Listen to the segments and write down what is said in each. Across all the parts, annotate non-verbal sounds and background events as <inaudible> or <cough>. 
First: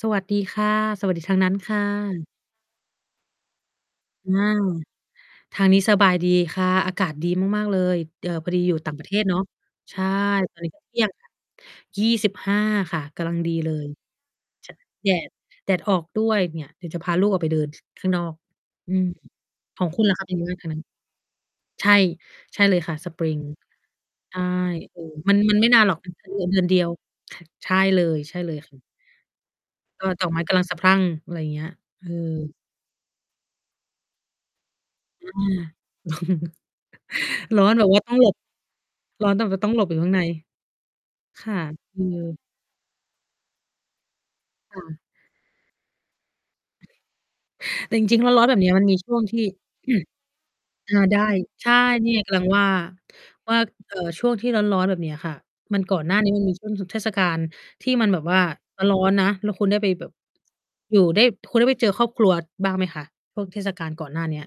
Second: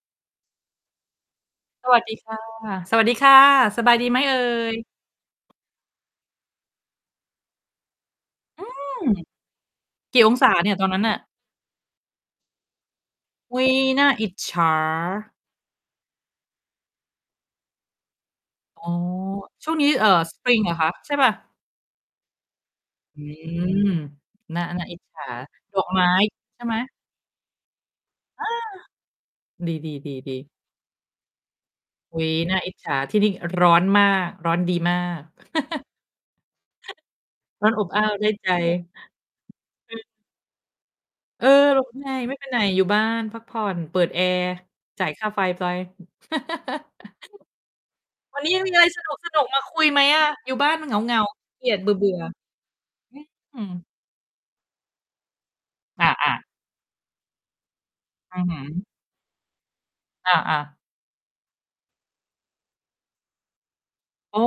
สวัสดีค่ะ สวัสดีทางนั้นค่สวัสดีะ ค่ะ สวัสดีค่ะ สบายดีไหมอเอา ่ย? ทางนี้สบายดีค่ะ อากาศดีมาก ๆ เลย เอ่อ พอดีอือยู่ต่างม ประเทศเนาะ ใช่ กี่องศาตอนเนนีี้่ยก็ ตอนเทนัี้่นยง น่ะ? ค่ะ 25 ค่ะ กำลังดีอุ๊เลย ย น่าอิจฉช า แดด แดดออกด้วยเนี่ย เดี๋ยวจะพาลูกออกไปเดิน ข้างนอก อ๋อ อืม ช่วงขนอี้ งคุเอณ่อ ล่ะคะ เป็นไงบ้างSpring ทเาหรงอนั้คน? ะ ใช่เปล่า? ใช่ ใช่เลยค่ะ อืSpring ม ใช่ น่า น่าเออิอ จฉา มัน มันไม่ดนาอนกหรอก ไมอ้ีกเดือน เดใชือ่นไหเดม? ียว ใช่เลย ใช่อเลา ย ดี ก็ดอกไม้ๆ ๆ ๆ กำลังสะพรั่ง อะไรเงี้ย เออุ๊ย อ น่าอิจฉา ที่นี่ร้อนมาก ร้อนดีมาก อา <chuckles> <chuckles> ร้อร้อนนอแบบบว่อ้าาต้ว องไหดล้บ ใจ ร้อนแบบว่าต้องหลบออืยู่ม ข้างใน เอคอ ่ะ <unintelligible> คือ ไม่ไปไหน อยู่บ้านพักผ่อน เปิดแอร์ ค่ะ จ่ายค่าไฟไป จ<chuckles> ริง ๆ แล้ววัร้นอนนี้แบยับงเนมีี้ยอะมไัรนมีสช่วงทนุี่ ก ๆ มาคุยไหม<clears throat> อะ? อยู่บ้านมันอเา หงไดา ้ ๆ ขี้เกใชี่ ยจ เบนืี่่อ ไงกำลังว่า วๆ อ่า ืม เอ่อ ช่วงที่ร้อน ๆ แบบเนี้ยค่ะ มัน ก่ออน หน้านี้า ๆ มันมีช่วงหยุดเทศกาล ที่มันแบบวอ่ืา อฮึ ร้อน ๆ นะ แล้วคุณได้ไปแบบ อา ๆ อยู่ได้ คุณได้ไปเจอครอบครัวบ้างไหมคะ? ช่วงเทศกาลก่อนหน้าเอน๋ีอ ้ย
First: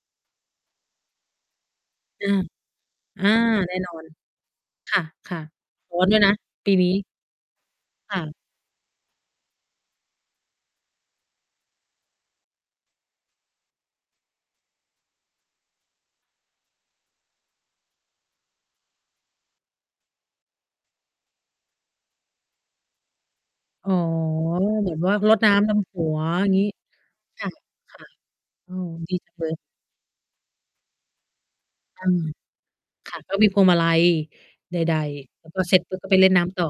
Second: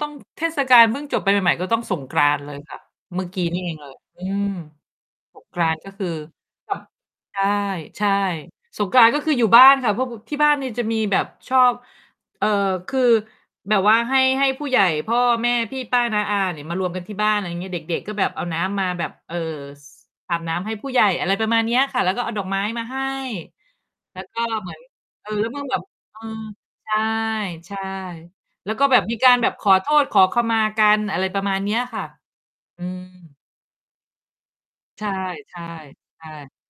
ต้อง เทศกาลเพิ่งจบไปใหม่ ๆ ก็ต้องสงกรอาา นต์เลยค่ะ เอมื่า อกี้ นี่เอแน่งเลนอย น อืม คส่ะ ง กรานต์ก็ๆ ร้อคนือ ด้วยนะปคี่ะ นี้ ใช่ ใช่ ค่ะ สงกรานต์ก็คืออยู่บ้านค่ะ เพราะ บ ที่บ้านนี่ จะมีแบบชอบ เอ่อ คือแบบว่าให้ ให้ผู้ใหญ่ พ่อ แม่ พี่ ป้า น้า อาเนี่ยมารวมกันที่บ้าน อะไรงี้ เด็ก ๆ ก็แบบเอาน้ำมาแบบ เอ่อ ส อาบน้ำให้ผู้ใหญ่ อะไรประมาณเนี้ยค่ะ แล้วก็เอาดอกไม้มาให้ อ๋อ แล้วก็เหมือน แบบว่าเออ รดแล้นว้เมื่อำดแบบ ำหัเอว อ งี้ ใชค่ะ ่ ค่ะ ๆ แลอ้ืวก็ม แบบดมีีกจัาง รเลแบบย ขอโทษขอขมากัน อะไรประมาณเนี้ยค่อืะ ม อืค่ะ ก็ม มีพวงมาลัย ใด ใช่ ๆ แล้วใชก็่ เสร็จปุ๊บก็ไปใชเล่นน้่ ำต่อ